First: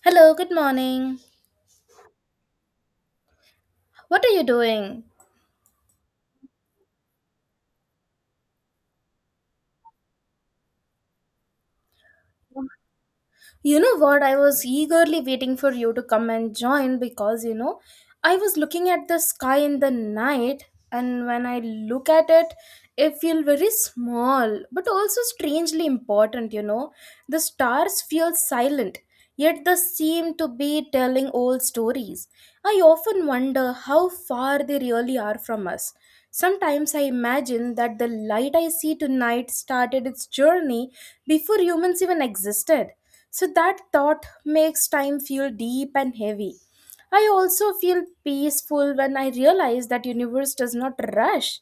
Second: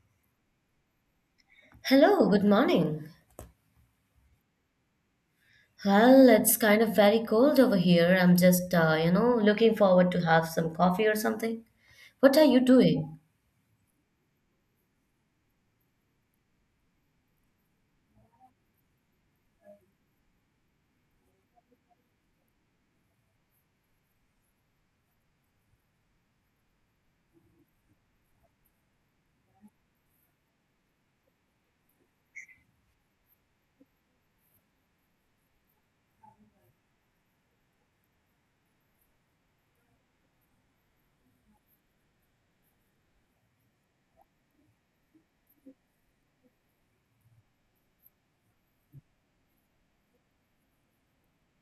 Hello, good morning. Hello, good morning. What are you doing? Well, it's kind of very cold over here. I'm just, looking forward to have some coffee or something. What are you doing? You know what? I was eagerly waiting for you to come and join because, I was looking at the sky in the night, and when I look at it, I feel very small but also strangely important. The stars feel silent, yet they seem to be telling old stories. I often wonder how far they really are from us. Sometimes I imagine that the light I see tonight started its journey before humans even existed, so that thought makes time feel deep and heavy. I also feel peaceful when I realize that universe does not rush.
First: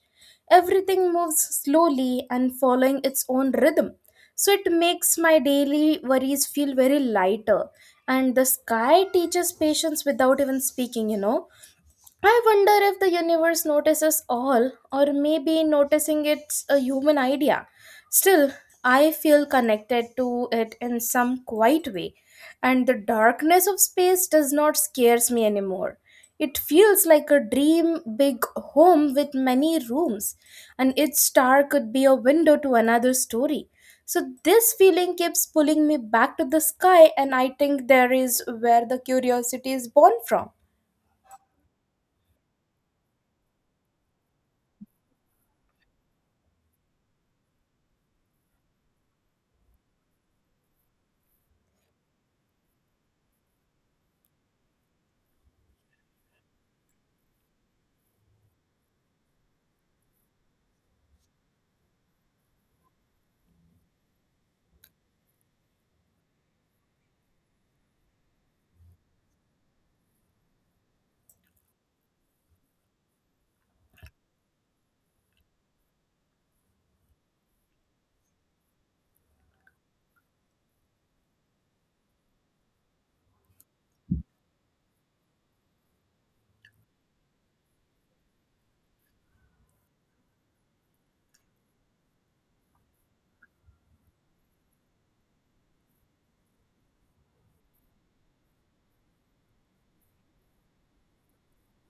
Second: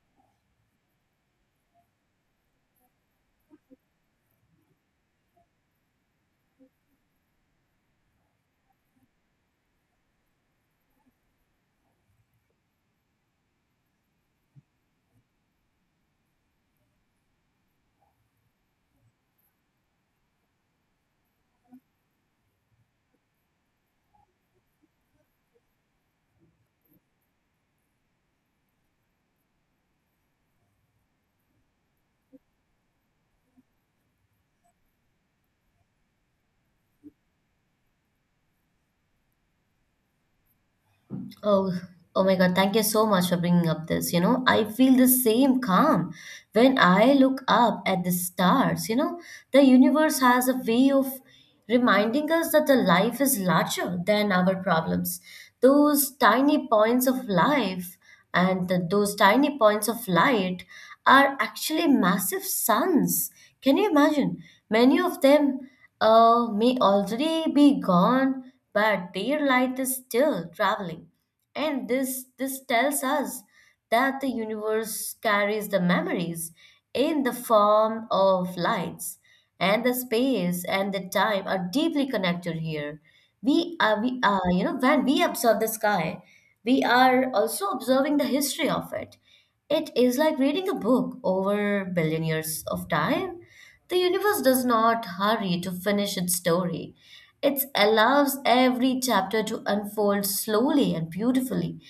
Everything moves slowly and following its own rhythm. So it makes my daily worries feel very lighter. And the sky teaches patience without even speaking. I wonder if the universe notices all, or maybe noticing it's a human idea. Still, I feel connected to it in some quiet way, and the darkness of space does not scares me anymore. It feels like a dream big home with many rooms, and each star could be a window to another story. So, this feeling keeps pulling me back to the sky, and I think there is where the curiosity is born from. Oh, oh my God, thank you so much for bringing up this. I feel the same calm when I look up at the stars. The universe has a way of reminding us that the life is larger than our problems, those tiny points of life and those tiny points of light are actually massive suns. Can you imagine? Many of them may already be gone, but their light is still traveling. And this tells us that the universe carries the memories in the form of lights, and the space and the time are deeply connected here. We are, you know, When we observe the sky, we are also observing the history of it. It is like reading a book over billion years of time. The universe does not hurry to finish its story. It allows every chapter to unfold slowly and beautifully.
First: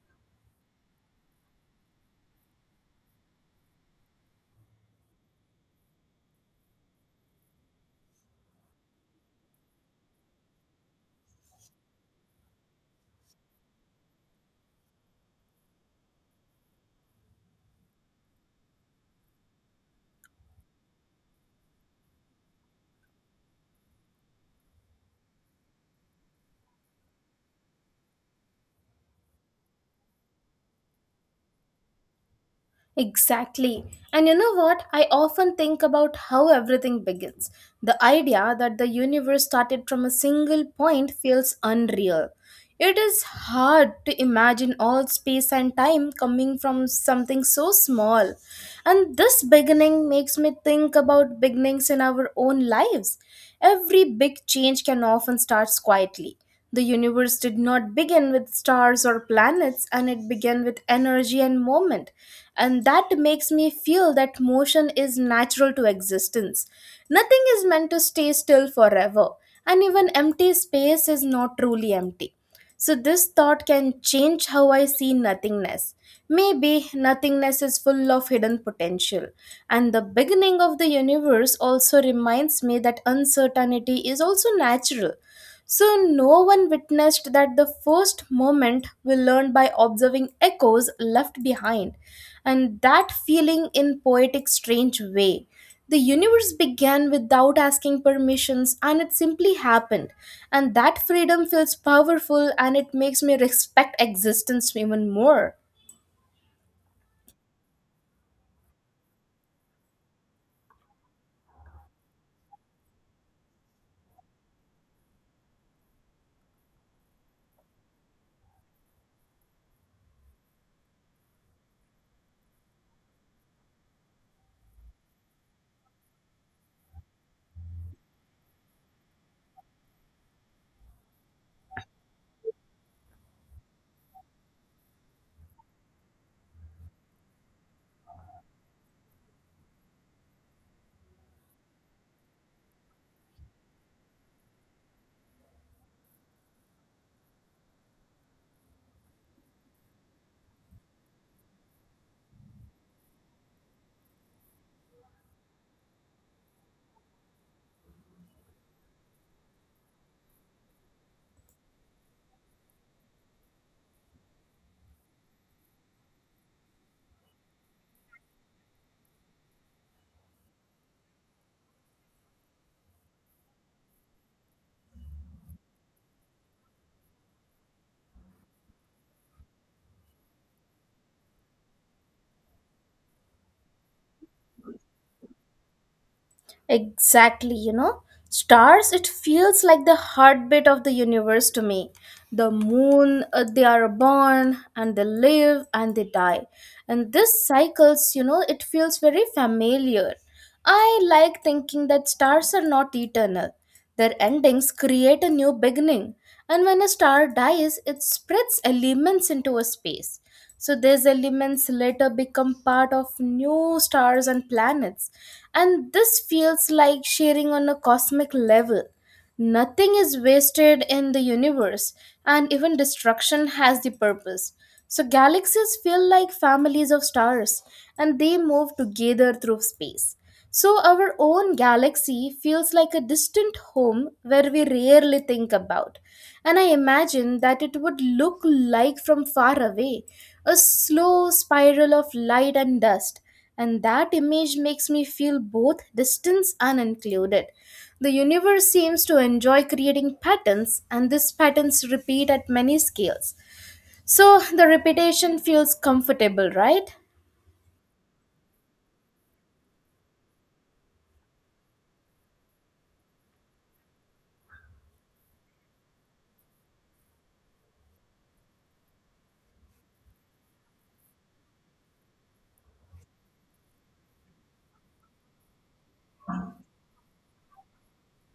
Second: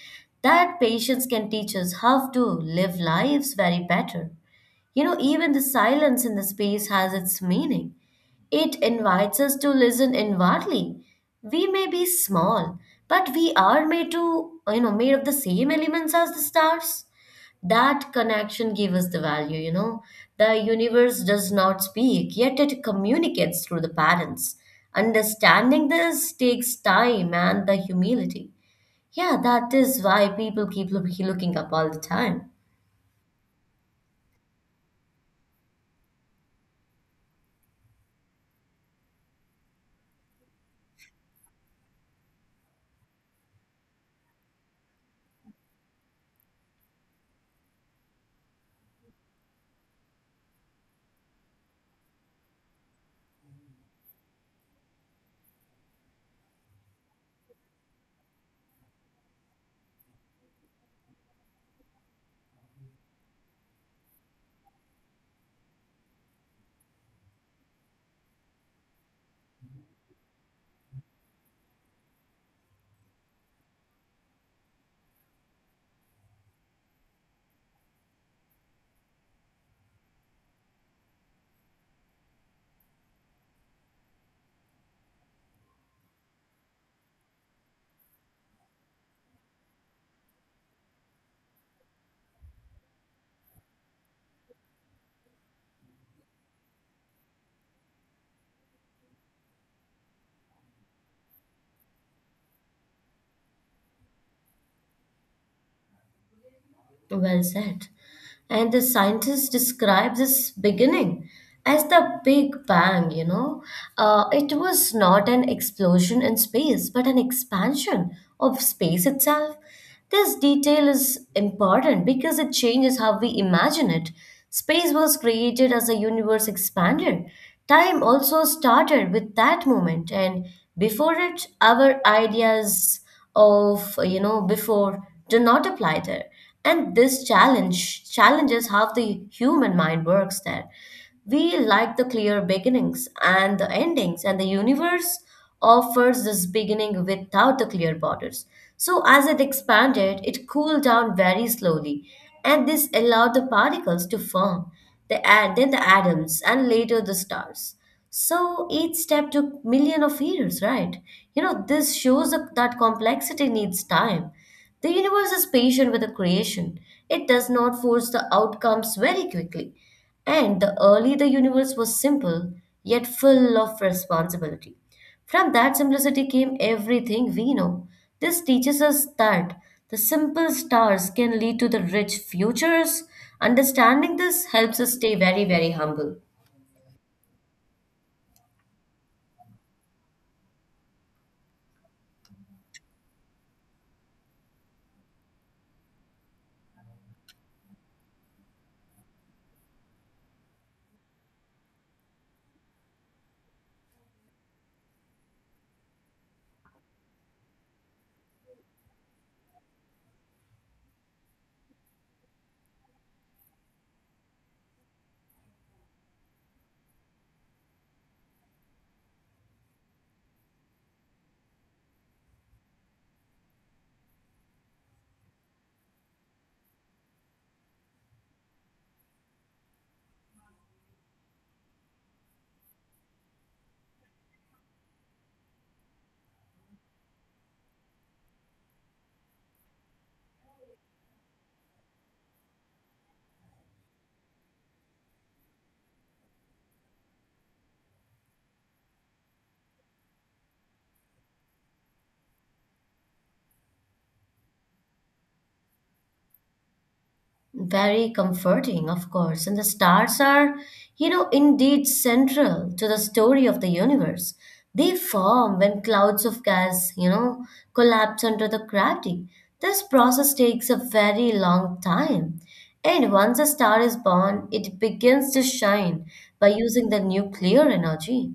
That patience can teach us how to live lives very better. You know, even the silence in the space has its meaning. It invites us to listen inwardly. We may be small, but we are made to, you know, made of the same elements as the stars. That connection gives us the value, The universe does not speak, yet it communicates through the patterns. Understanding this takes time and the humility. Yeah, that is why people keep looking up all the time. Exactly. And you know what? I often think about how everything begins. The idea that the universe started from a single point feels unreal. It is hard to imagine all space and time coming from something so small. And this beginning makes me think about beginnings in our own lives. Every big change can often start quietly. The universe did not begin with stars or planets, and it began with energy and movement. And that makes me feel that motion is natural to existence. Nothing is meant to stay still forever, and even empty space is not truly empty. So, this thought can change how I see nothingness. Maybe nothingness is full of hidden potential. And the beginning of the universe also reminds me that uncertainty is also natural. So, no one witnessed that the first moment we learned by observing echoes left behind, and that feeling in poetic, strange way. The universe began without asking permissions, and it simply happened. And that freedom feels powerful, and it makes me respect existence even more. Well said. And the scientists describe this beginning as the Big Bang. It was not an explosion in space, but an expansion of space itself. This detail is important because it changes how we imagine it. Space was created as the universe expanded. Time also started with that moment, and before it, our ideas of before do not apply there. And this challenges how the human mind works there. We like the clear beginnings and the endings, and the universe offers this beginning without the clear borders. So, as it expanded, it cooled down very slowly, and this allowed the particles to form, then the atoms, and later the stars. So each step took million of years, right? This shows that that complexity needs time. The universe is patient with the creation. It does not force the outcomes very quickly. And the early the universe was simple, yet full of responsibility. From that simplicity came everything we know. This teaches us that the simple stars can lead to the rich futures. Understanding this helps us stay very, very humble. Exactly. Stars, it feels like the heartbeat of the universe to me. The moon, they are born and they live and they die. And this cycles, it feels very familiar. I like thinking that stars are not eternal. Their endings create a new beginning. And when a star dies, it spreads elements into a space. So these elements later become part of new stars and planets. And this feels like sharing on a cosmic level. Nothing is wasted in the universe, and even destruction has the purpose. So galaxies feel like families of stars, and they move together through space. So, our own galaxy feels like a distant home where we rarely think about. And I imagine that it would look like from far away, a slow spiral of light and dust. And that image makes me feel both distance and included. The universe seems to enjoy creating patterns, and these patterns repeat at many scales. So, the repetition feels comfortable, right? Very comforting, of course. And the stars are indeed central to the story of the universe. They form when clouds of gas collapse under the gravity. This process takes a very long time. And once a star is born, it begins to shine by using the nuclear energy.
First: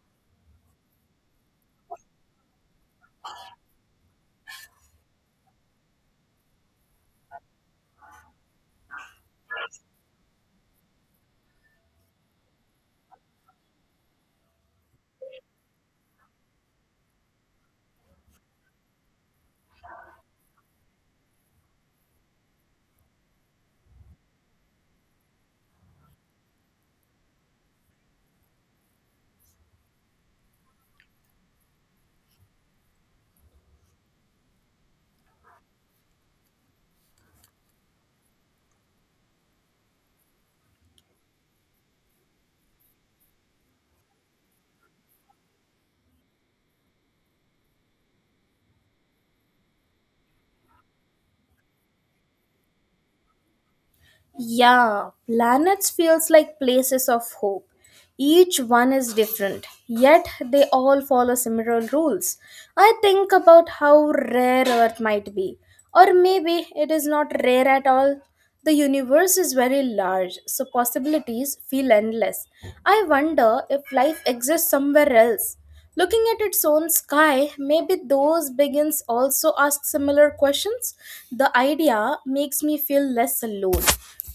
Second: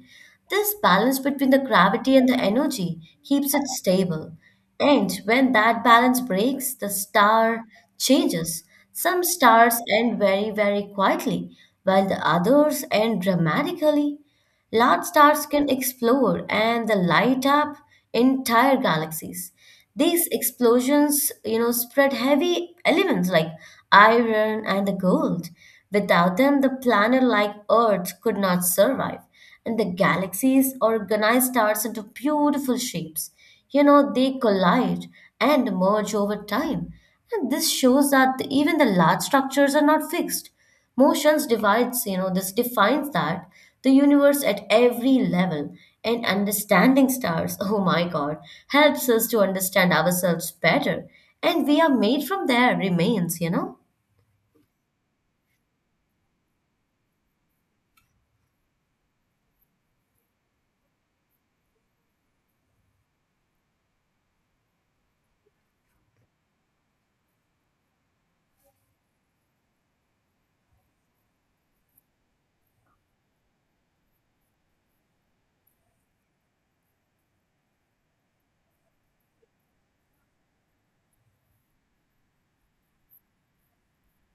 This balance between the gravity and the energy keeps it stable. And when that balance breaks, the star changes. Some stars end very, very quietly, while the others end dramatically. Large stars can explode, and they light up entire galaxies. These explosions spread heavy elements like iron and the gold. Without them, the planet like Earth could not survive. And the galaxies organize stars into beautiful shapes. They collide and merge over time. And this shows that even the large structures are not fixed. Motions divides, this defines that the universe at every level. And understanding stars, oh my God, helps us to understand ourselves better. And we are made from their remains, you know? Yeah, planets feels like places of hope. Each one is different, yet they all follow similar rules. I think about how rare Earth might be, or maybe it is not rare at all. The universe is very large, so possibilities feel endless. I wonder if life exists somewhere else. Looking at its own sky, maybe those beings also ask similar questions. The idea makes me feel less alone.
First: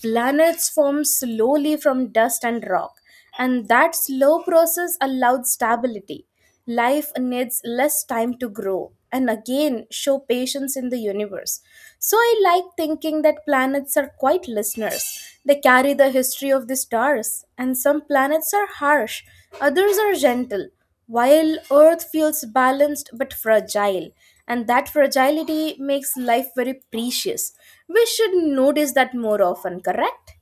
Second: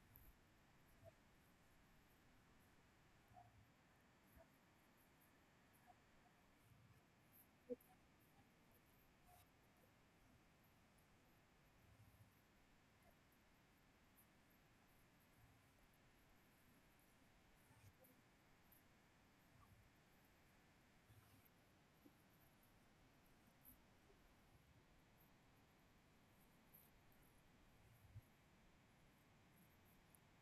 Planets form slowly from dust and rock, and that slow process allowed stability. Life needs less time to grow and again show patience in the universe. So I like thinking that planets are quite listeners. They carry the history of the stars, and some planets are harsh, others are gentle, while Earth feels balanced but fragile. And that fragility makes life very precious. We should notice that more often, correct?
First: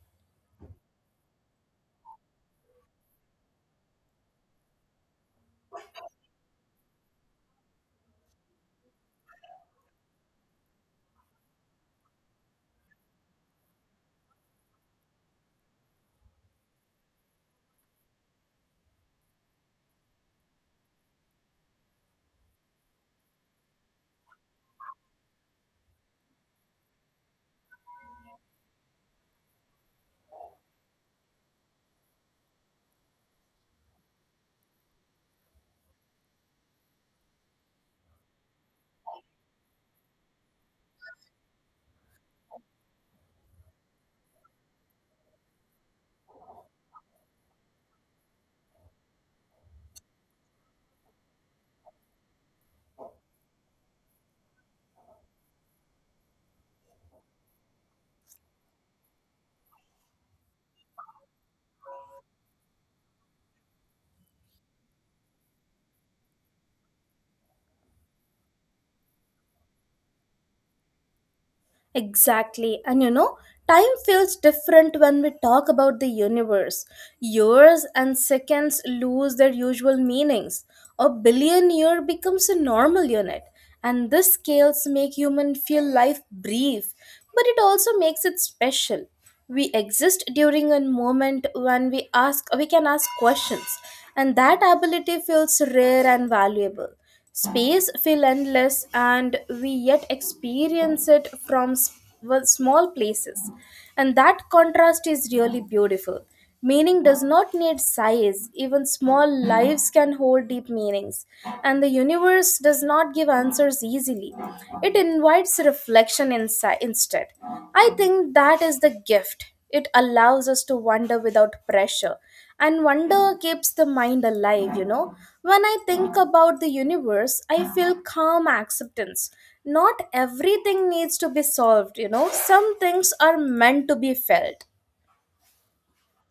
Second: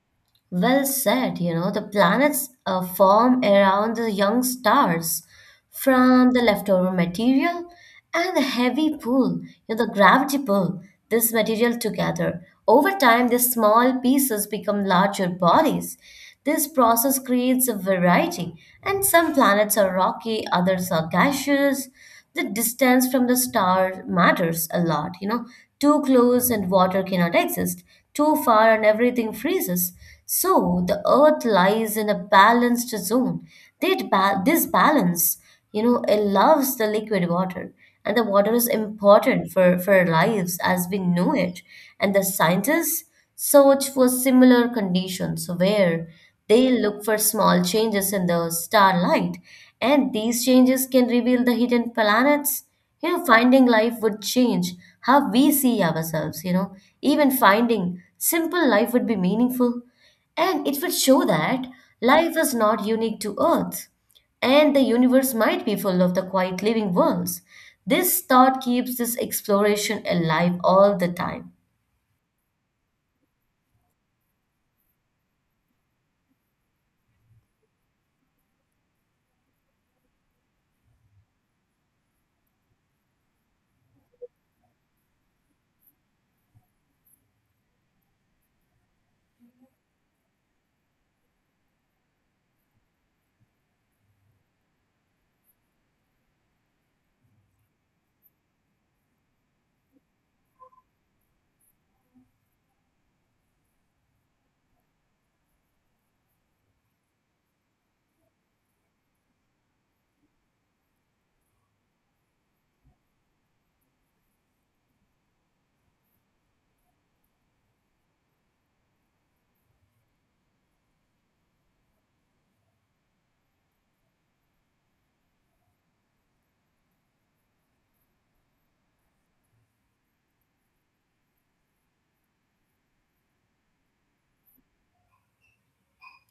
Well said, the planets form around the young stars from the leftover material and the heavy pull, the gravity pull, this material together. Over time, these small pieces become larger bodies. This process creates a variety, and some planets are rocky, others are gaseous. The distance from the star matters a lot. Too close and water cannot exist. Too far and everything freezes. So the earth lies in a balanced zone. This balance allows the liquid water. And the water is important for our lives as we know it. And the scientists search for similar conditions where they look for small changes in the starlight. And these changes can reveal the hidden planets. Finding life would change how we see ourselves. Even finding simple life would be meaningful, and it would show that life is not unique to Earth, and the universe might be full of the quiet living worlds. This thought keeps this exploration alive all the time. Exactly. And time feels different when we talk about the universe. Years and seconds lose their usual meanings. A billion year becomes a normal unit. And these scales make human feel life brief, but it also makes it special. We exist during a moment when we can ask questions, and that ability feels rare and valuable. Space feel endless, and we yet experience it from well, small places. And that contrast is really beautiful. Meaning does not need size, even small lives can hold deep meanings. And the universe does not give answers easily, it invites reflection instead. I think that is the gift. It allows us to wonder without pressure, and wonder keeps the mind alive. When I think about the universe, I feel calm acceptance. Not everything needs to be solved. Some things are meant to be felt.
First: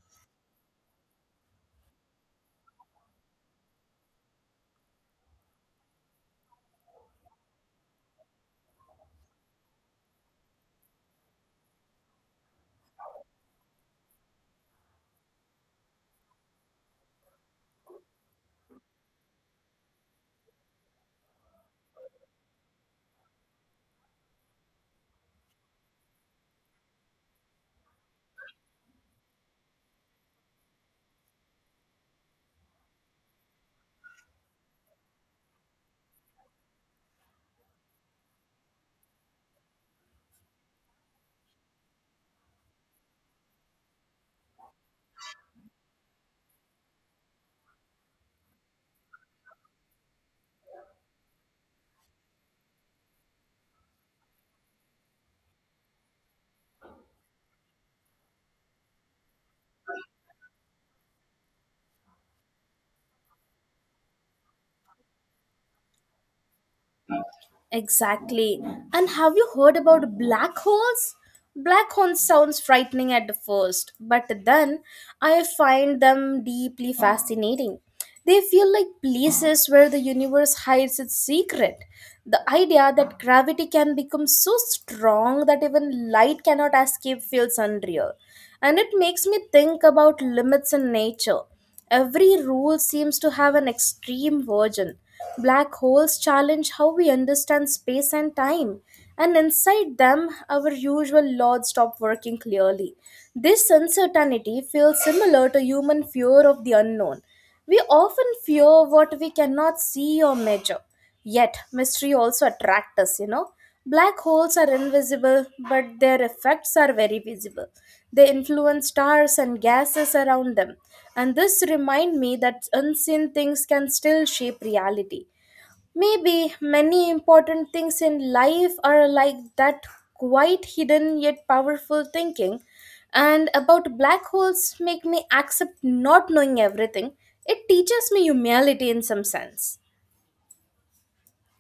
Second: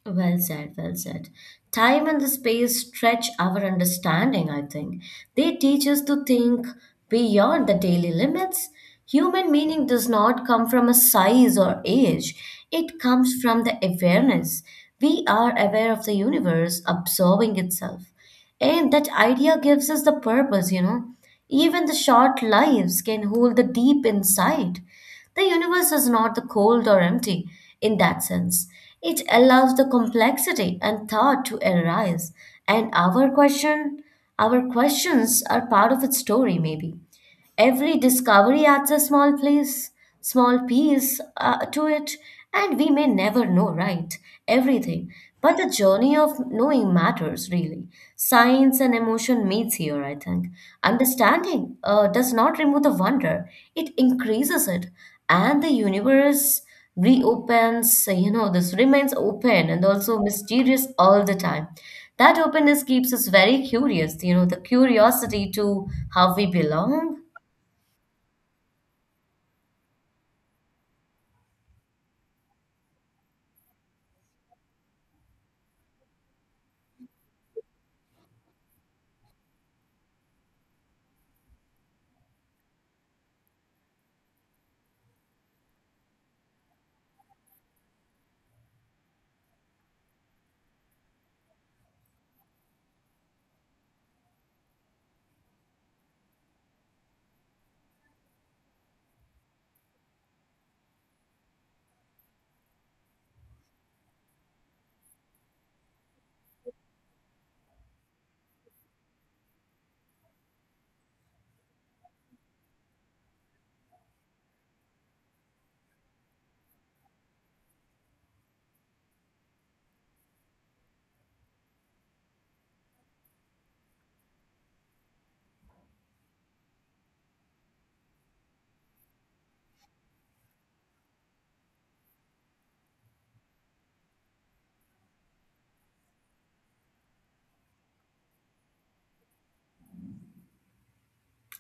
Well said, well said. Time and the space stretch our understanding, I think. They teach us to think beyond the daily limits. Human meaning does not come from a size or age, it comes from the awareness. We are aware of the universe absorbing itself. And that idea gives us the purpose. Even the short lives can hold the deep insight. The universe is not the cold or empty in that sense. It allows the complexity and thought to arise, and our questions are part of its story, maybe. Every discovery adds a small piece to it, and we may never know, right? Everything. But the journey of knowing matters, really. Science and emotion meets here, I think. Understanding does not remove the wonder, it increases it. And the universe reopens, this remains open and also mysterious all the time. That openness keeps us very curious, the curiosity to how we belong. Exactly. And have you heard about black holes? Black holes sounds frightening at the first, but then I find them deeply fascinating. They feel like places where the universe hides its secret. The idea that gravity can become so strong that even light cannot escape feels unreal. And it makes me think about limits in nature. Every rule seems to have an extreme version. Black holes challenge how we understand space and time, and inside them, our usual laws stop working clearly. This uncertainty feels similar to human fear of the unknown. We often fear what we cannot see or measure. Yet, mystery also attracts us. Black holes are invisible, but their effects are very visible. They influence stars and gases around them. And this reminds me that unseen things can still shape reality. Maybe many important things in life are like that, quite hidden yet powerful thinking. And about black holes make me accept not knowing everything. It teaches me humility in some sense.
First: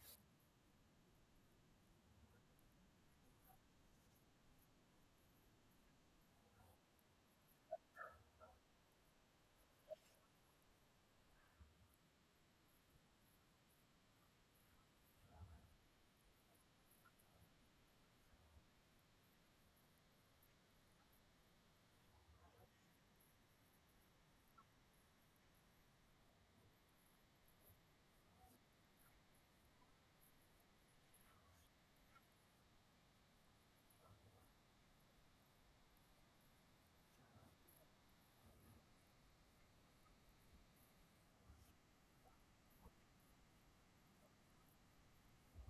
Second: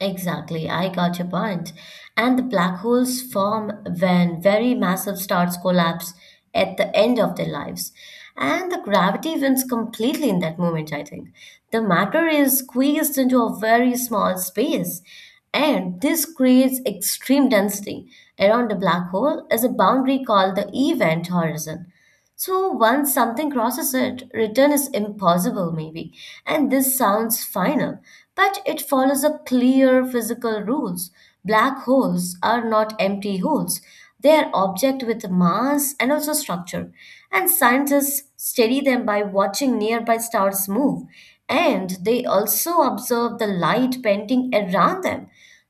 Exactly, I got your point. And the black holes form when very massive stars collapse at the end of their lives. And the gravity wins completely in that moment, I think. The matter is squeezed into a very small space, and this creates extreme density. Around the black hole is a boundary called the event horizon. So once something crosses it, return is impossible, maybe. And this sounds final, but it follows a clear physical rules. Black holes are not empty holes. They are object with mass and also structure. And scientists study them by watching nearby stars move. And they also observe the light bending around them.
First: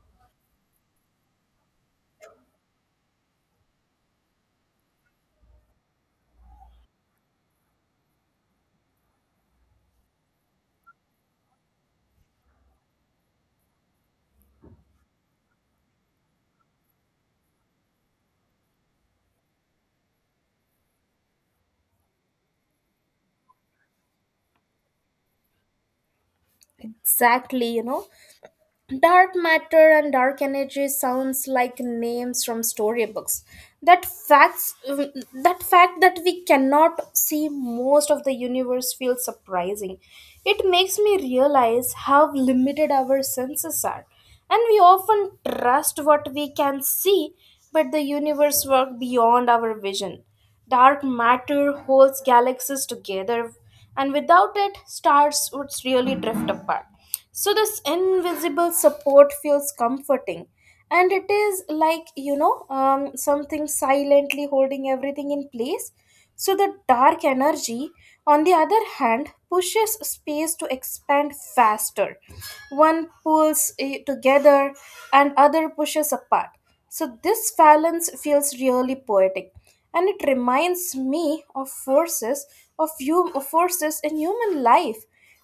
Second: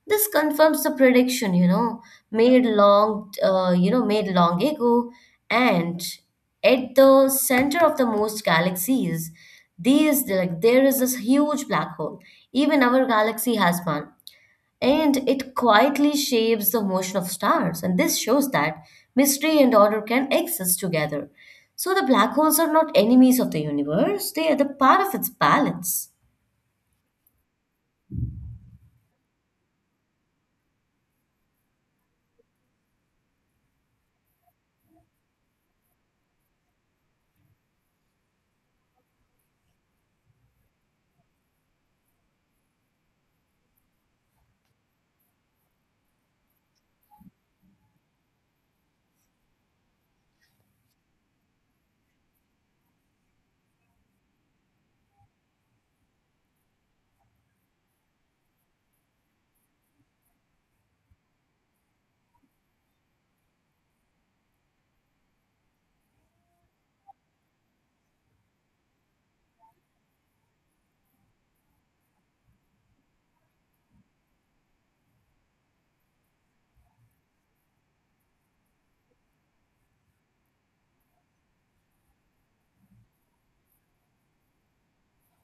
This confirms the prediction, made long ago. And at the center of the most galaxies, these, like, there is this huge black hole. Even our galaxy has one, and it quietly shapes the motion of stars. And this shows that mystery and order can exist together. So the black holes are not enemies of the universe, they are the part of its balance. Exactly. Dark matter and dark energy sounds like names from storybooks. That fact that we cannot see most of the universe feels surprising. It makes me realize how limited our senses are. And we often trust what we can see, but the universe works beyond our vision. Dark matter holds galaxies together, and without it, stars would really drift apart. So, this invisible support feels comforting. And it is like, something silently holding everything in place. So, the dark energy, on the other hand, pushes space to expand faster. One pulls it together and other pushes apart. So, this balance feels really poetic. And it reminds me of forces of you forces in human life.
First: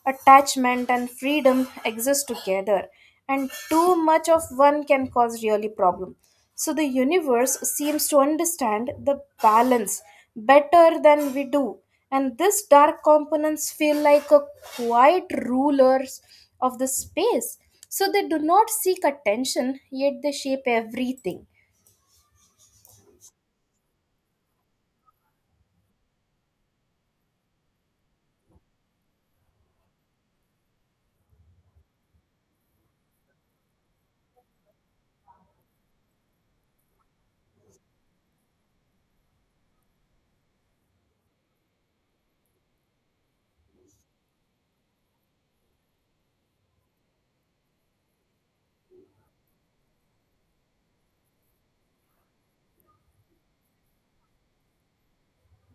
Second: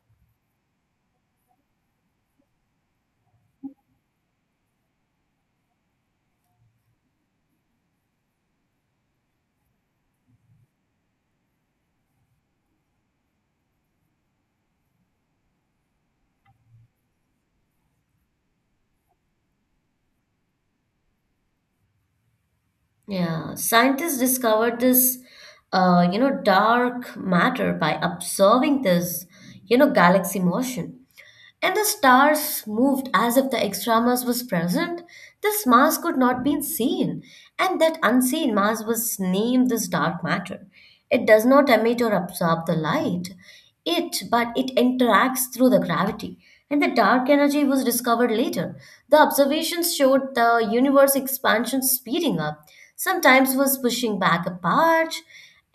Attachment and freedom exist together, and too much of one can cause really problem. So the universe seems to understand the balance better than we do, and this dark components feel like a quiet rulers of the space. So they do not seek attention, yet they shape everything. Yeah, scientists discovered this, dark matter by observing this, galaxy motion. And the stars moved as if the extramus was present. This mass could not be seen, and that unseen mass was named this dark matter. It does not emit or absorb the light, it but it interacts through the gravity. And the dark energy was discovered later. The observations showed the universe expansion speeding up. Sometimes was pushing back a part,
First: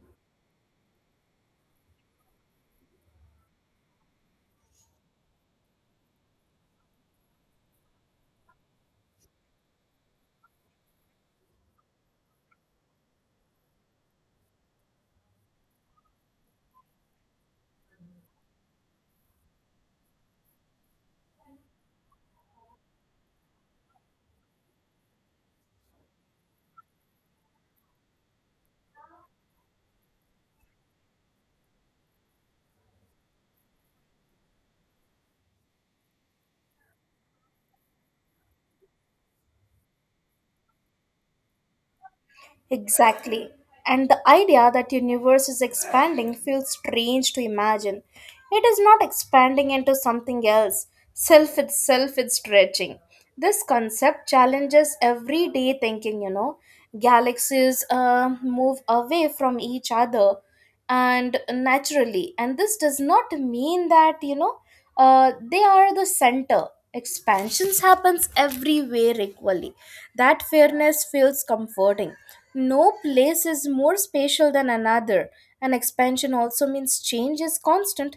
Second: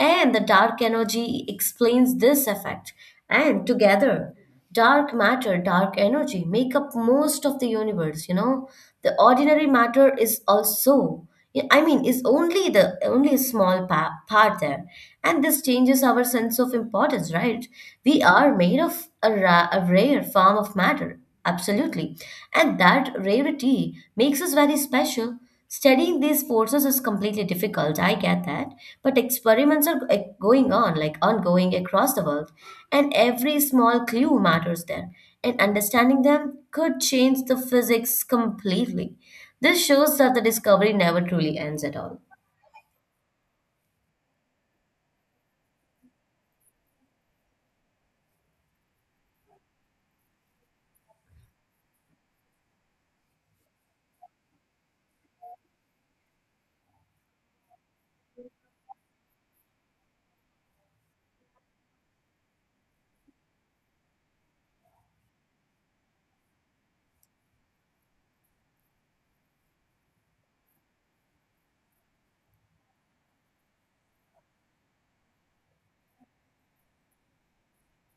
and the dark energy explains this effect. And together, dark matter, dark energy make up most of the universe. The ordinary matter is also, yeah, I mean, is only the only a small part there. And this changes our sense of importance, right? We are made of a rare form of matter, absolutely. And that rarity makes us very special. Studying these forces is completely difficult, I get that, but experiments are going on, like ongoing across the world, and every small clue matters there, and understanding them could change the physics completely. This shows that the discovery never truly ends at all. Exactly. And the idea that universe is expanding feels strange to imagine. It is not expanding into something else. Self itself is stretching. This concept challenges everyday thinking. Galaxies move away from each other and naturally, and this does not mean that they are the center. Expansions happens everywhere equally. That fairness feels comforting. No place is more spatial than another, and expansion also means change is constant.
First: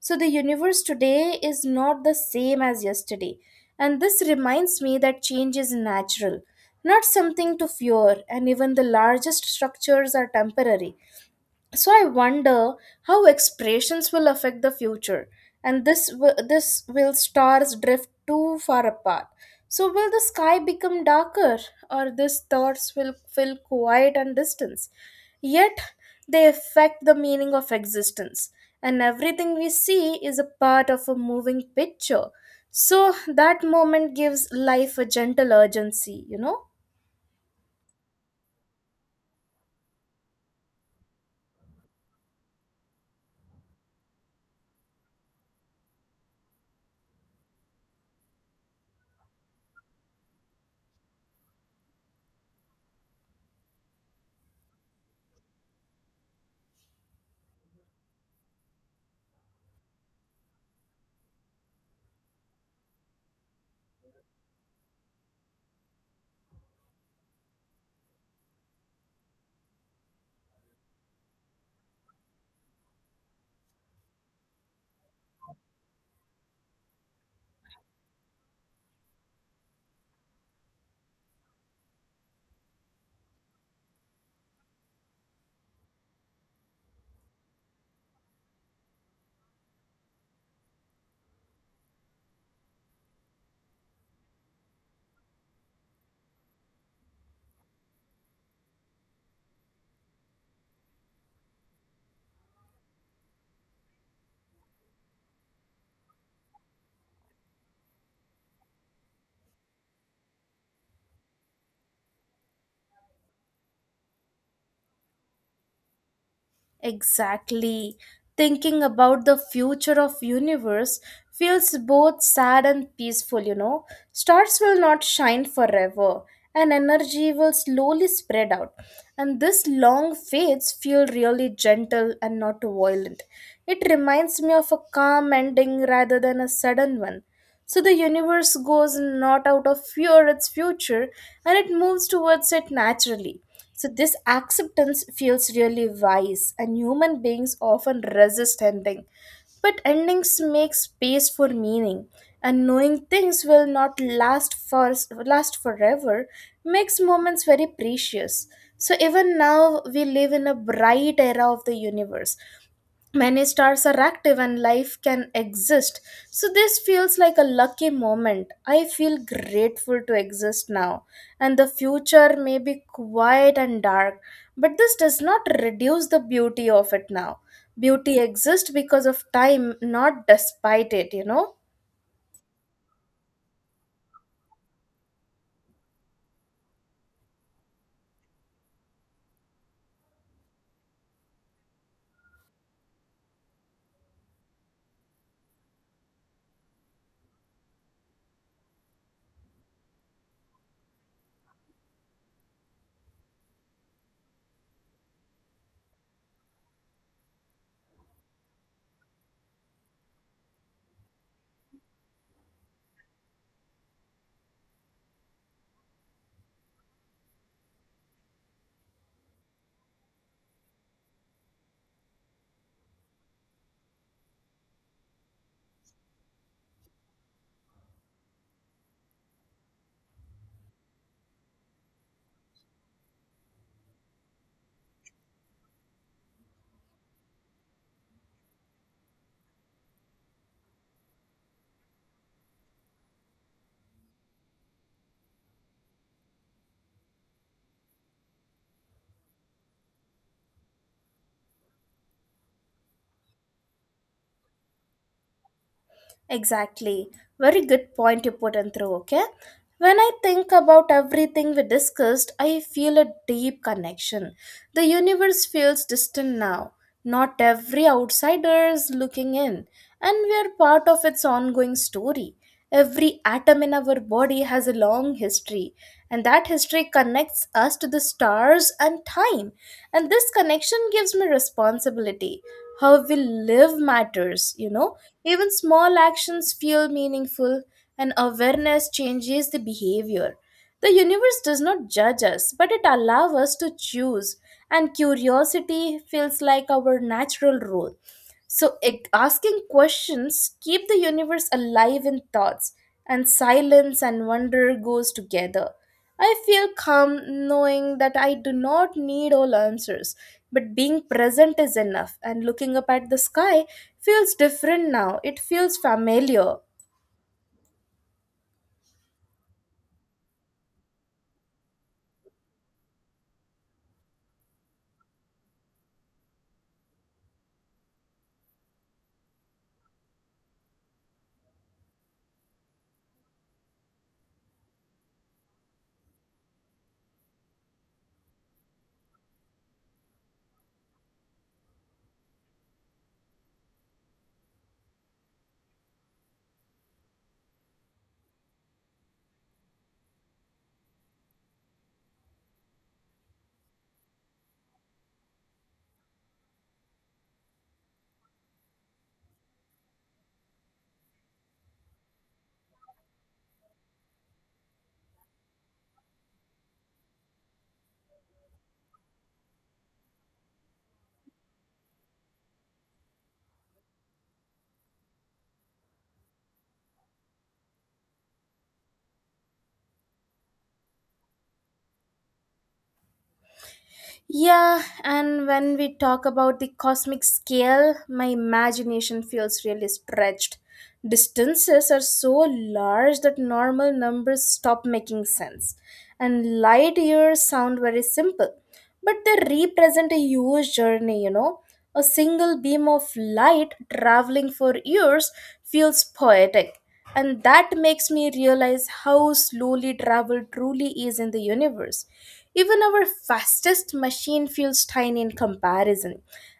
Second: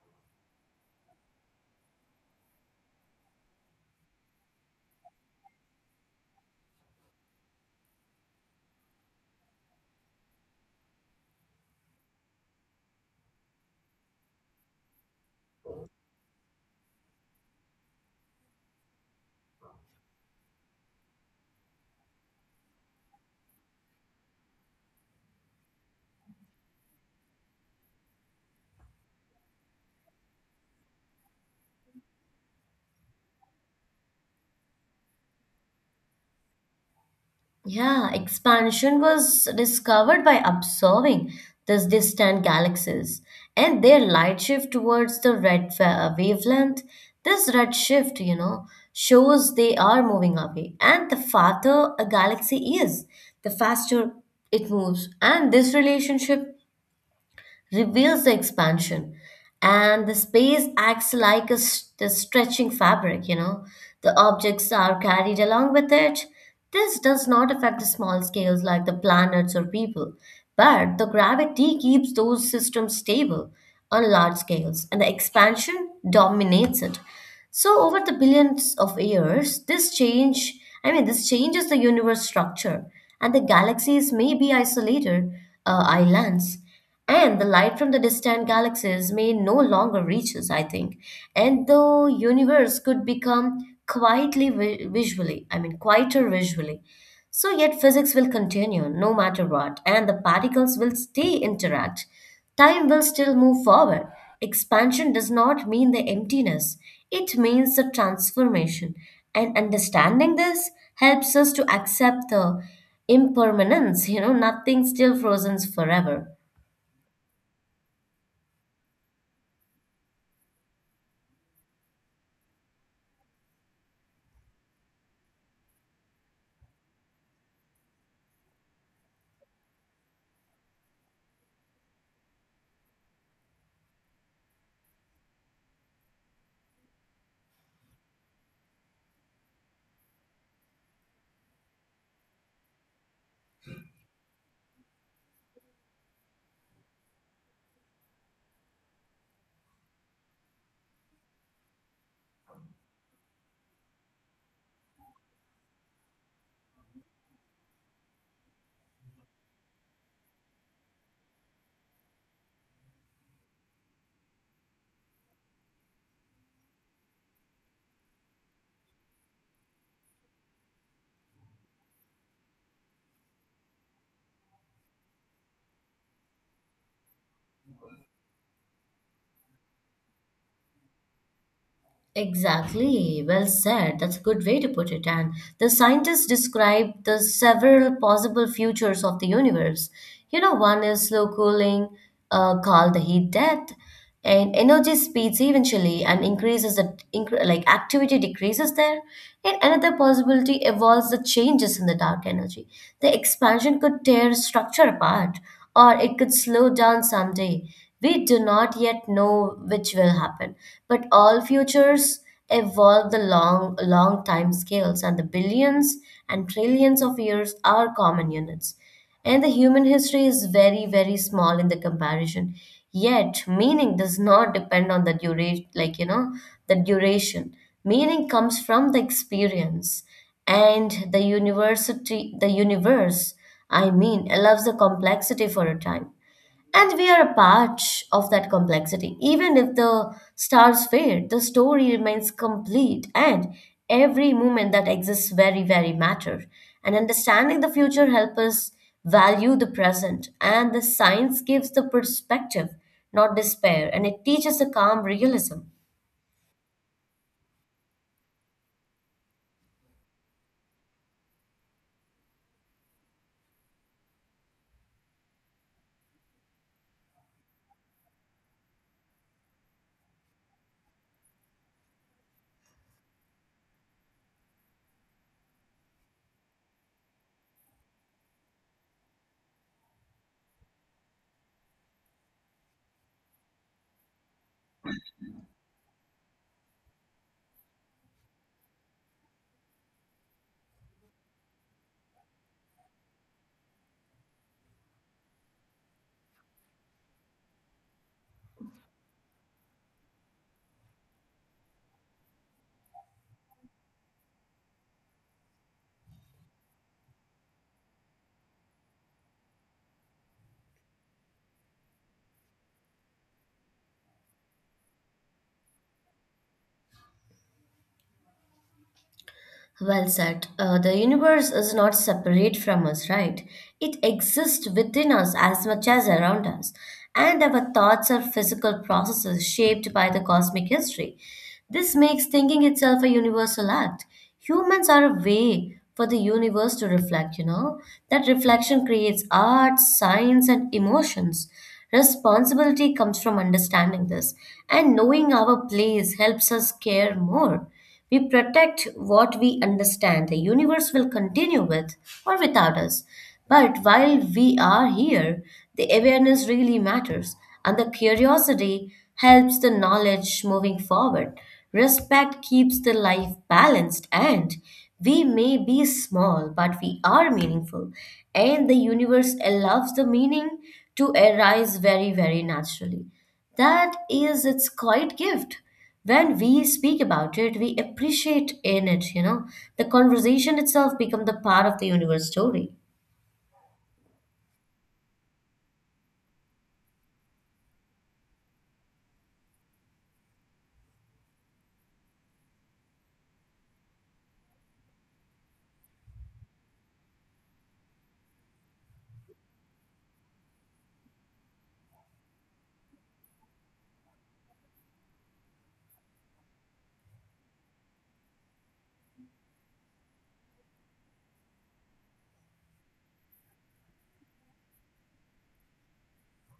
So the universe today is not the same as yesterday, and this reminds me that change is natural, not something to fear, and even the largest structures are temporary. So I wonder how expressions will affect the future, and this will stars drift too far apart. So will the sky become darker, or these thoughts will feel quiet and distance, yet they affect the meaning of existence, and everything we see is a part of a moving picture. So that moment gives life a gentle urgency. Yeah, expansion was discovered by observing these distant galaxies and their light shift towards the red wavelength. This red shift shows they are moving away. And the farther a galaxy is, the faster it moves. And this relationship reveals the expansion, and the space acts like the stretching fabric. The objects are carried along with it. This does not affect the small scales like the planets or people, but the gravity keeps those systems stable. On large scales, and the expansion dominates it. So over the billions of years, this changes the universe structure. And the galaxies may be isolated islands, and the light from the distant galaxies may no longer reach us, I think. And the universe could become quietly visually, I mean, quieter visually. So, yet physics will continue no matter what, and the particles will stay interact. Time will still move forward. Expansion does not mean the emptiness, it means the transformation. And understanding this helps us to accept the impermanence. Nothing still frozen forever. Exactly. Thinking about the future of universe feels both sad and peaceful. Stars will not shine forever and energy will slowly spread out. And this long fades feel really gentle and not violent. It reminds me of a calm ending rather than a sudden one. So the universe goes not out of fear its future, and it moves towards it naturally. So this acceptance feels really wise, and human beings often resist ending. But endings make space for meaning, and knowing things will not last for last forever makes moments very precious. So even now we live in a bright era of the universe, many stars are active and life can exist, so this feels like a lucky moment. I feel grateful to exist now, and the future may be quiet and dark, but this does not reduce the beauty of it now. Beauty exists because of time, not despite it. Exactly, well said. That's a good way to put it. And the scientists describe the several possible futures of the universe. One is slow cooling, called the heat death, and energy speeds eventually and increases the incre like activity decreases there. And another possibility evolves the changes in the dark energy. The expansion could tear structure apart, or it could slow down someday. We do not yet know which will happen, but all futures evolve the long, long time scales, and the billions and trillions of years are common units. And the human history is very, very small in the comparison. Yet, meaning does not depend on the duration, like, you know, the duration. Meaning comes from the experience and the universe, I mean, allows the complexity for a time. And we are a part of that complexity. Even if the stars fade, the story remains complete, and every moment that exists very, very matter. And understanding the future helps us value the present. And the science gives the perspective, not despair. And it teaches a calm realism. Exactly. Very good point you put in through. Okay, when I think about everything we discussed, I feel a deep connection. The universe feels distant now. Not every outsider is looking in, and we are part of its ongoing story. Every atom in our body has a long history, and that history connects us to the stars and time. And this connection gives me responsibility. How we live matters. Even small actions feel meaningful, and awareness changes the behavior. The universe does not judge us, but it allows us to choose, and curiosity feels like our natural role. So, asking questions keep the universe alive in thoughts, and silence and wonder goes together. I feel calm knowing that I do not need all answers, but being present is enough. And looking up at the sky feels different now. It feels familiar. Well said. The universe is not separate from us, right? It exists within us as much as around us. And our thoughts are physical processes shaped by the cosmic history. This makes thinking itself a universal act. Humans are a way for the universe to reflect, you know? That reflection creates art, science, and emotions. Responsibility comes from understanding this, and knowing our place helps us care more. We protect what we understand. The universe will continue with or without us. But while we are here, the awareness really matters, and the curiosity helps the knowledge moving forward. Respect keeps the life balanced, and we may be small, but we are meaningful, and the universe allows the meaning to arise very, very naturally. That is its quiet gift. When we speak about it, we appreciate in it. The conversation itself become the part of the universe story. Yeah, and when we talk about the cosmic scale, my imagination feels really stretched. Distances are so large that normal numbers stop making sense, and light years sound very simple, but they represent a huge journey. A single beam of light traveling for years feels poetic, and that makes me realize how slowly travel truly is in the universe. Even our fastest machine feels tiny in comparison,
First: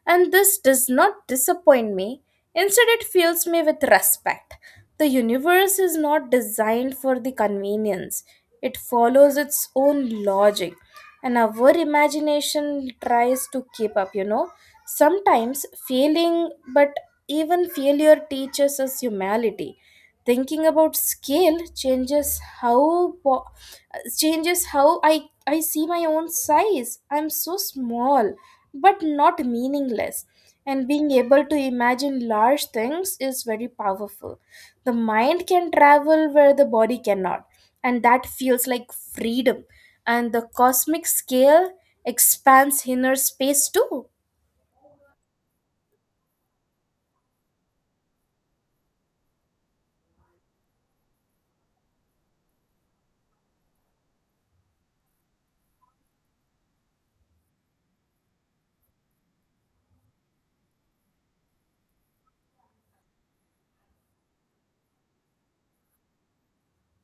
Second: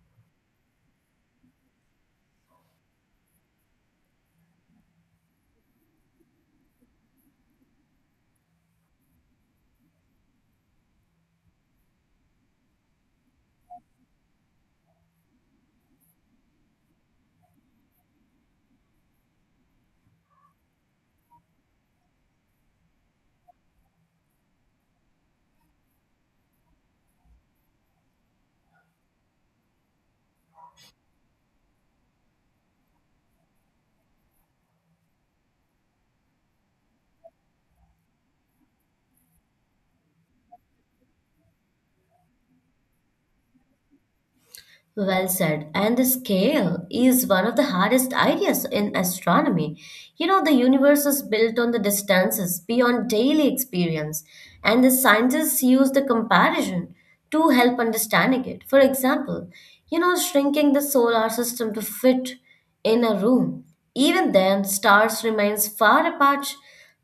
and this does not disappoint me. Instead, it fills me with respect. The universe is not designed for the convenience, it follows its own logic, and our imagination tries to keep up, sometimes failing. But even failure teaches us humility. Thinking about scale changes how I see my own size. I'm so small, but not meaningless. And being able to imagine large things is very powerful. The mind can travel where the body cannot, and that feels like freedom. And the cosmic scale expands inner space too. Well said. And the scale is one of the hardest ideas in astronomy. The universe is built on the distances beyond daily experience, and the scientists use the comparison to help understanding it. For example, shrinking the solar system to fit in a room. Even then, stars remains far apart.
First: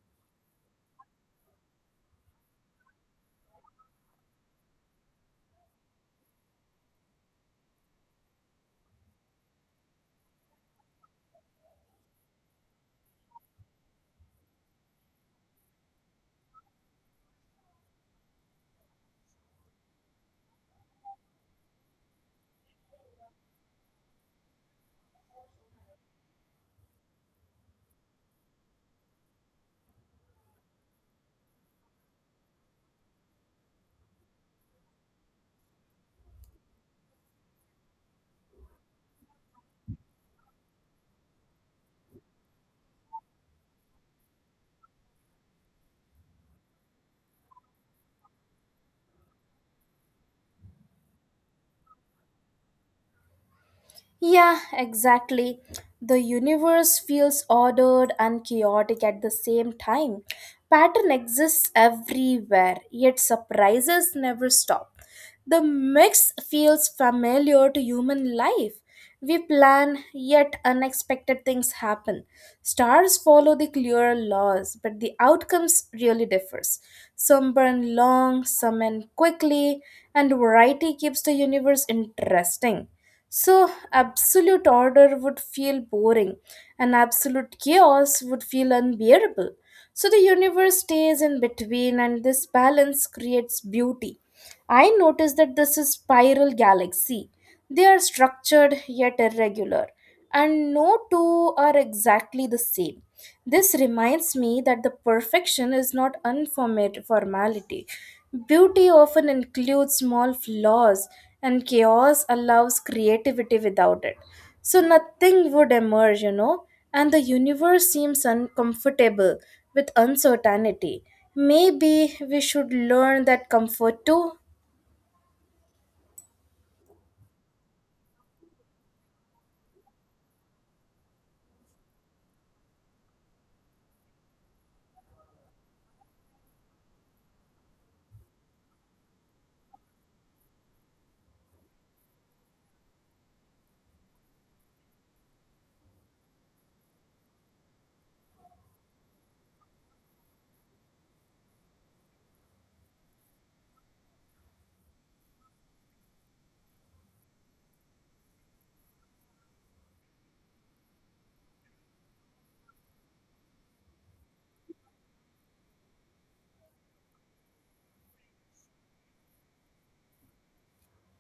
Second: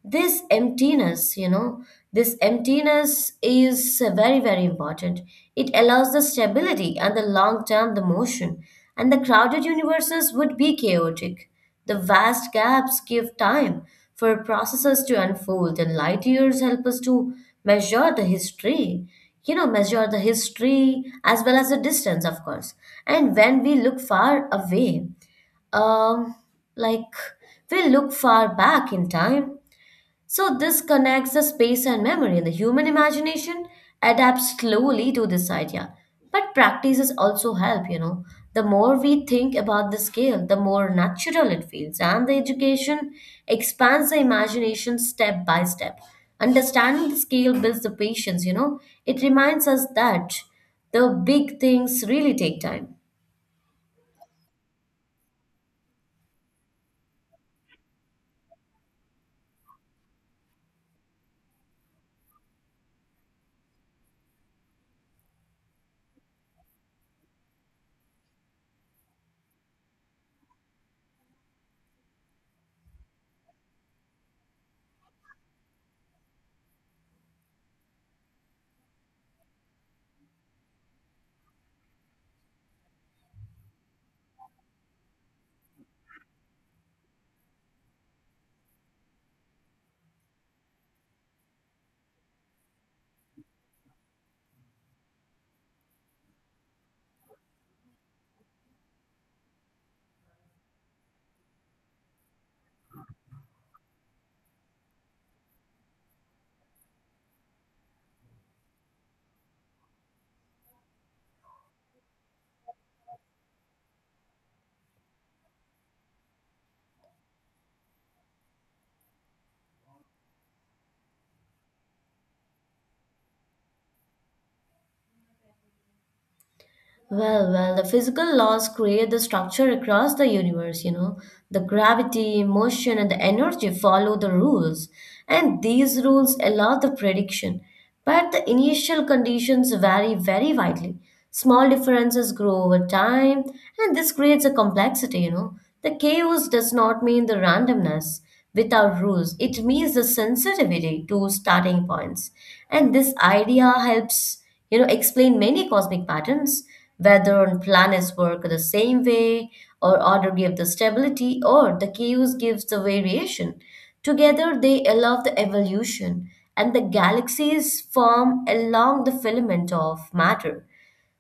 This emptiness is very, very important. It allows the stability and the long-term the motion, and the crowded universes would be chaotic. The vast gaps give time for processes to unfold, and light years help us to measure the history. Measure the history as well as the distance, of course. And when we look far away, um, like we look far back in time. So this connects the space and memory, and the human imagination adapts slowly to this idea. But practices also help. The more we think about the scale, the more natural it feels, and the education expands the imagination step by step. Understanding the scale builds the patience. It reminds us that the big things really take time. Yeah, exactly. The universe feels ordered and chaotic at the same time. Pattern exists everywhere, yet surprises never stop. The mix feels familiar to human life. We plan, yet unexpected things happen. Stars follow the clear laws, but the outcomes really differs. Some burn long, some end quickly, and variety keeps the universe interesting. So, absolute order would feel boring, and absolute chaos would feel unbearable. So, the universe stays in between, and this balance creates beauty. I notice that this is spiral galaxy. They are structured yet irregular, and no two are exactly the same. This reminds me that the perfection is not unformat formality. Beauty often includes small flaws, and chaos allows creativity without it. So nothing would emerge, and the universe seems uncomfortable with uncertainty. Maybe we should learn that comfort too. Well, the physical laws create the structure across the universe. The gravity, motion, and the energy follow the rules, and these rules allow the prediction. But the initial conditions vary very widely. Small differences grow over time, and this creates a complexity. The chaos does not mean the randomness without rules, it means the sensitivity to starting points. And this idea helps explain many cosmic patterns, whether on planets work the same way, or order gives the stability, or the chaos gives the variation. Together, they allow the evolution, and the galaxies form along the filament of matter.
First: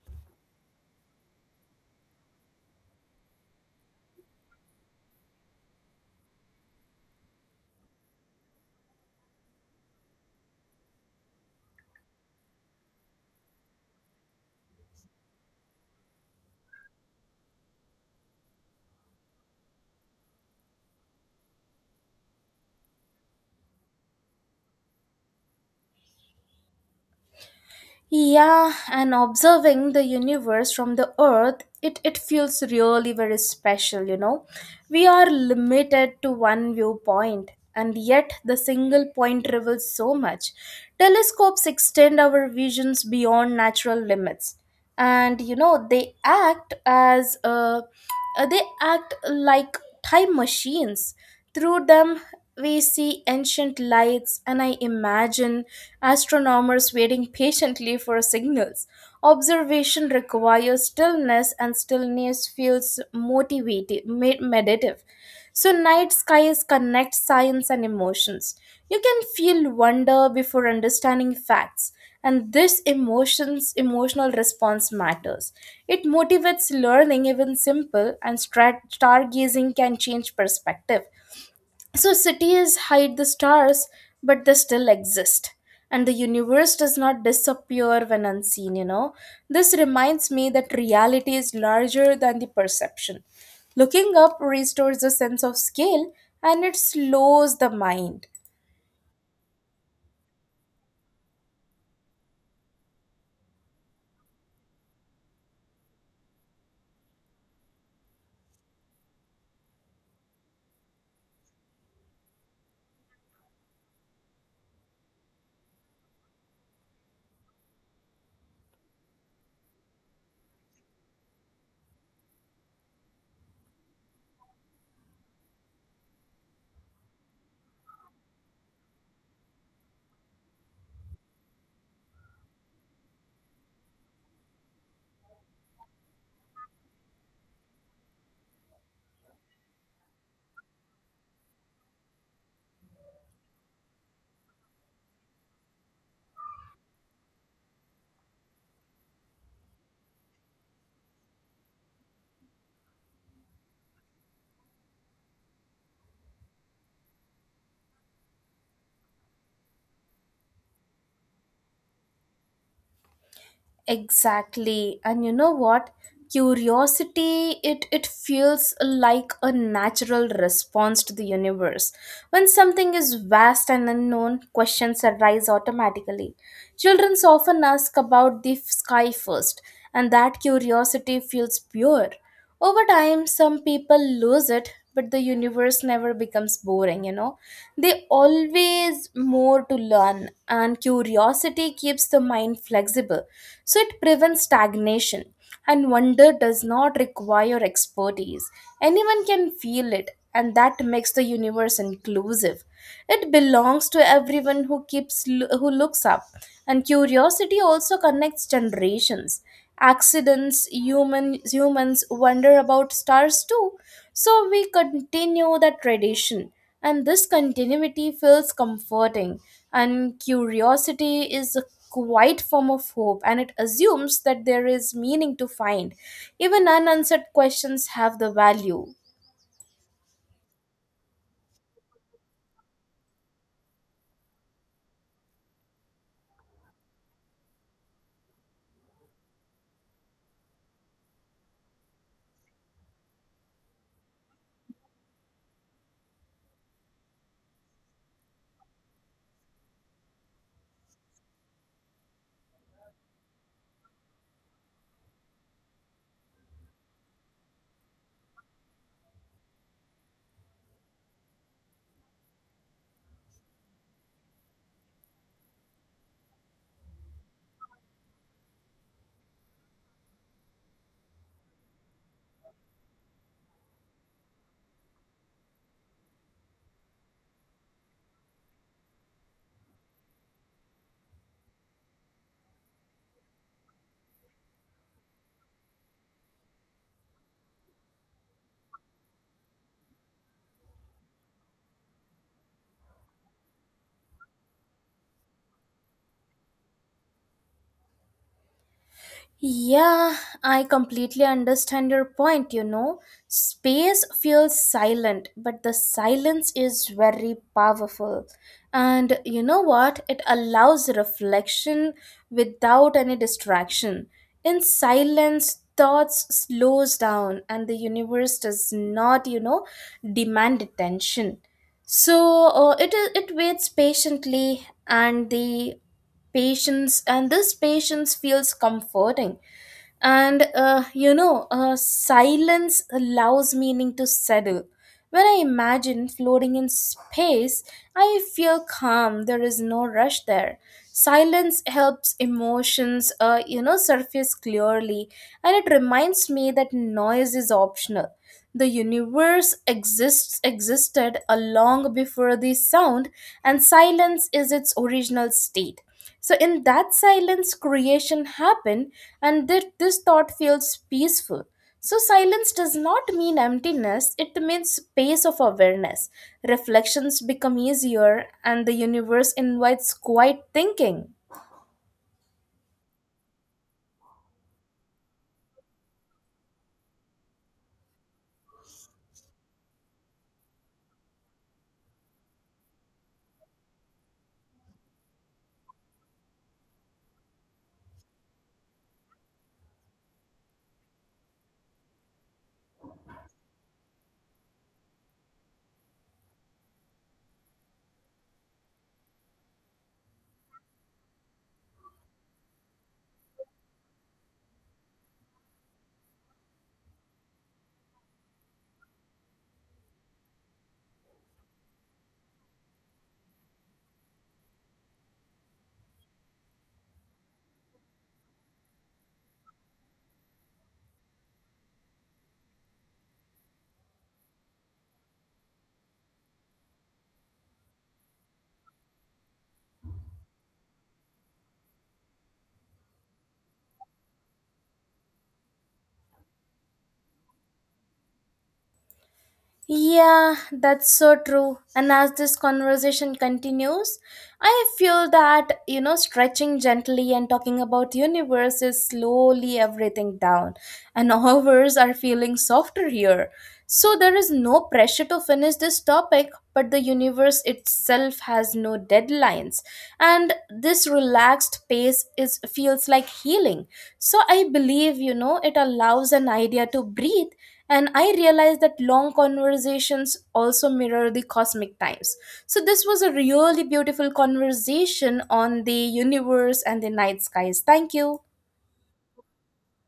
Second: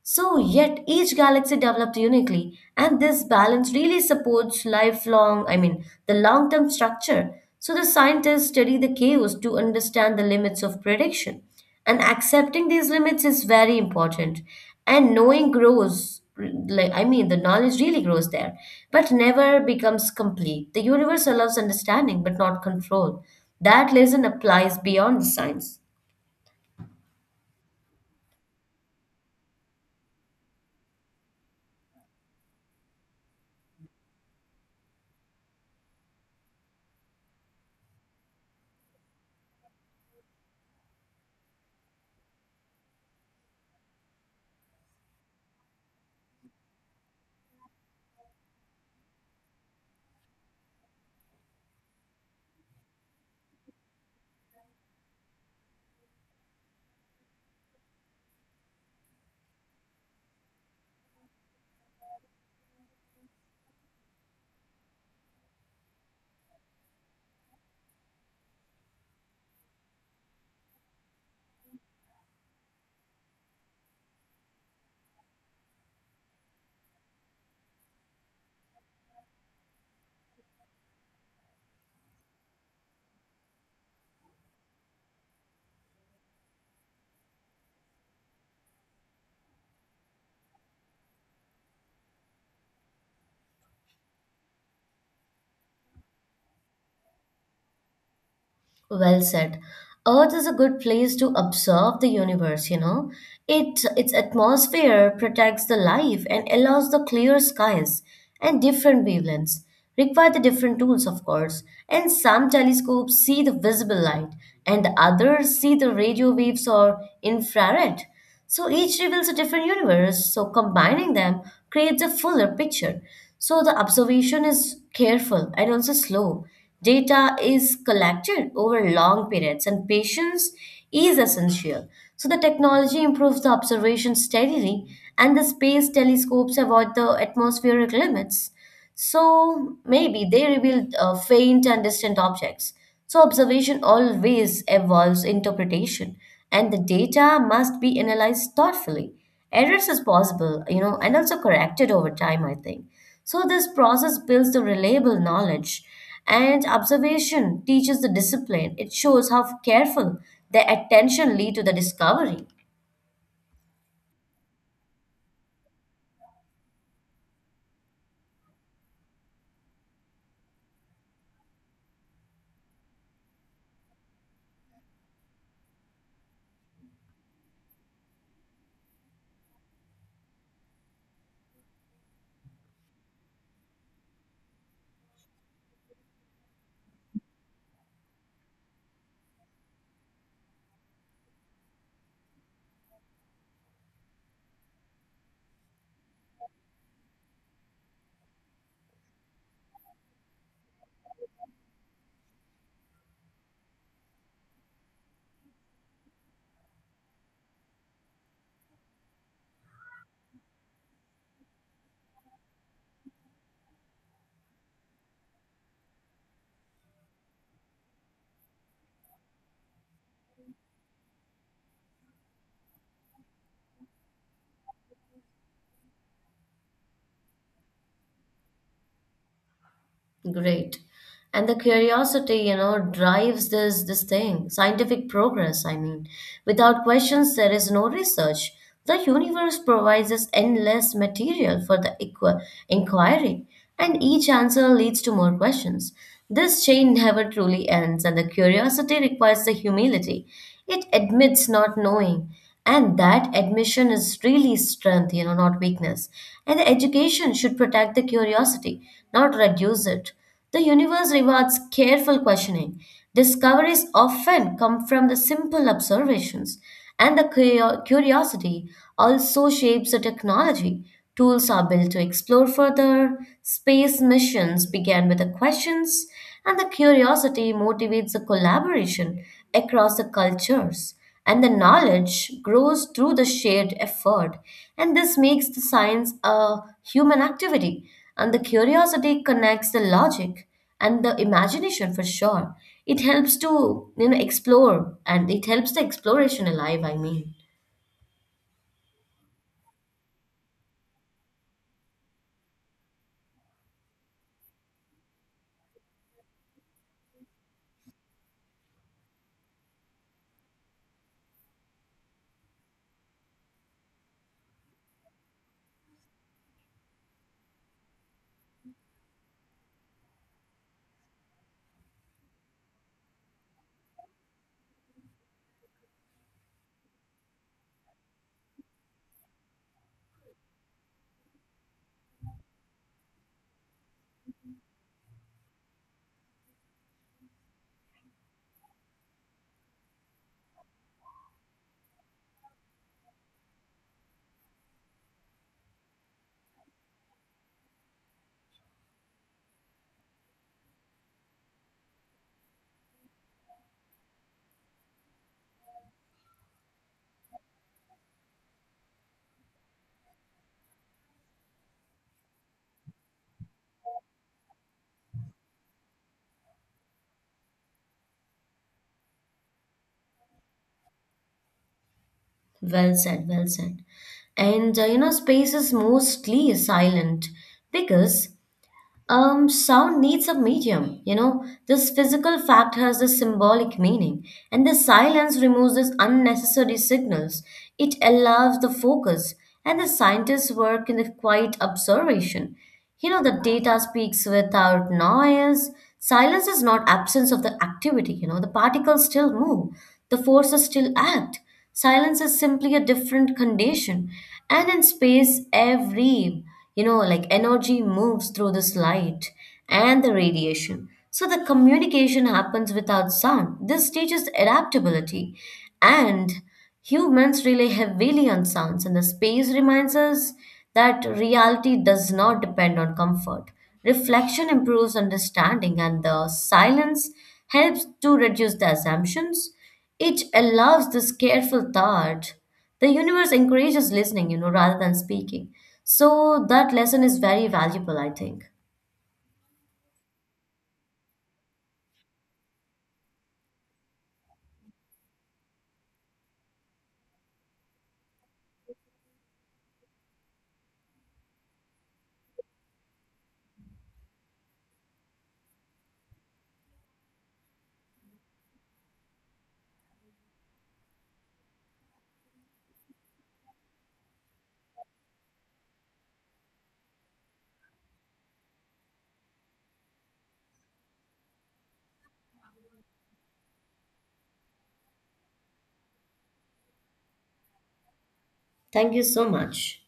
So, yet each galaxy developed uniquely, and this balance really supports I mean, the long term structure. So, the scientists study the chaos to understand the limits of prediction. And accepting these limits is very important. And like, I mean, the knowledge really grows there, but never becomes complete. The universe allows understanding, but not control. That lesson applies beyond science. Yeah, and observing the universe from the earth, it feels really very special. We are limited to one viewpoint, and yet the single point reveals so much. Telescopes extend our visions beyond natural limits, and you know they act as they act like time machines. Through them, we see ancient lights, and I imagine astronomers waiting patiently for signals. Observation requires stillness, and stillness feels meditative. So night skies connect science and emotions. You can feel wonder before understanding facts, and this emotions emotional response matters. It motivates learning. Even simple stargazing can change perspective. So cities hide the stars, but they still exist, and the universe does not disappear when unseen. This reminds me that reality is larger than the perception. Looking up restores a sense of scale, and it slows the mind. Well said. Earth is a good place to observe the universe. It its atmosphere protects the life and allows the clear skies and different wavelengths. Require the different tools, of course. And some telescopes see the visible light and others see the radio waves or infrared. So each reveals a different universe, so combining them creates a fuller picture. So the observation is careful and also slow. Data is collected over long periods, and patience is essential. So the technology improves the observation steadily, and the space telescopes avoid the atmospheric limits. So maybe they revealed faint and distant objects. So observation always evolves interpretation, and the data must be analyzed thoughtfully. Errors is possible, and also corrected over time, I think. So this process builds the reliable knowledge, and observation teaches the discipline. It shows how careful the attention lead to the discovery. Exactly. And you know what? Curiosity, it feels like a natural response to the universe. When something is vast and unknown, questions arise automatically. Children often ask about the sky first, and that curiosity feels pure. Over time, some people lose it, but the universe never becomes boring. They always more to learn, and curiosity keeps the mind flexible. So it prevents stagnation. And wonder does not require expertise. Anyone can feel it, and that makes the universe inclusive. It belongs to everyone who keeps who looks up. And curiosity also connects generations. Accidents, humans wonder about stars too. So we continue that tradition. And this continuity feels comforting. And curiosity is a quiet form of hope, and it assumes that there is meaning to find. Even unanswered questions have the value. Great. And the curiosity drives this thing, scientific progress, I mean. Without questions, there is no research. The universe provides us endless material for the inquiry, and each answer leads to more questions. This chain never truly ends, and the curiosity requires the humility. It admits not knowing, and that admission is really strength, not weakness. And the education should protect the curiosity, not reduce it. The universe rewards careful questioning. Discoveries often come from the simple observations, and the curiosity also shapes the technology. Tools are built to explore further. Space missions began with the questions, and the curiosity motivates the collaboration across the cultures. And the knowledge grows through the shared effort. And this makes the science a human activity. And the curiosity connects the logic and the imagination for sure. It helps to, explore and it helps the exploration alive, I mean. Yeah, I completely understand your point. Space feels silent, but the silence is very powerful. And you know what? It allows reflection without any distraction. In silence, thoughts slows down, and the universe does not demand attention. So it waits patiently, and the patience, and this patience feels comforting. And silence allows meaning to settle. When I imagine floating in space, I feel calm. There is no rush there. Silence helps emotions surface clearly, and it reminds me that noise is optional. The universe exists existed a long before the sound, and silence is its original state. So, in that silence, creation happened, and this thought feels peaceful. So, silence does not mean emptiness, it means space of awareness. Reflections become easier, and the universe invites quiet thinking. Well said, well said. And space is mostly silent because sound needs a medium. This physical fact has a symbolic meaning, and the silence removes these unnecessary signals. It allows the focus, and the scientists work in the quiet observation. The data speaks without noise. Silence is not absence of the activity. The particles still move, the forces still act. Silence is simply a different condition, and in space, like energy moves through this light and the radiation. So the communication happens without sound. This teaches adaptability. And humans rely heavily on sounds, and the space reminds us that reality does not depend on comfort. Reflection improves understanding, and the silence helps to reduce the assumptions. It allows this careful thought. The universe encourages listening, rather than speaking. So that lesson is very valuable, I think. Yeah, that's so true. And as this conversation continues, I feel that stretching gently and talking about universe is slowly everything down. And hours are feeling softer here. So there is no pressure to finish this topic, but the universe itself has no deadlines. And this relaxed pace is feels like healing. So I believe it allows an idea to breathe, and I realized that long conversations also mirror the cosmic times. So this was a really beautiful conversation on the universe and the night skies. Thank you. Thank you so much.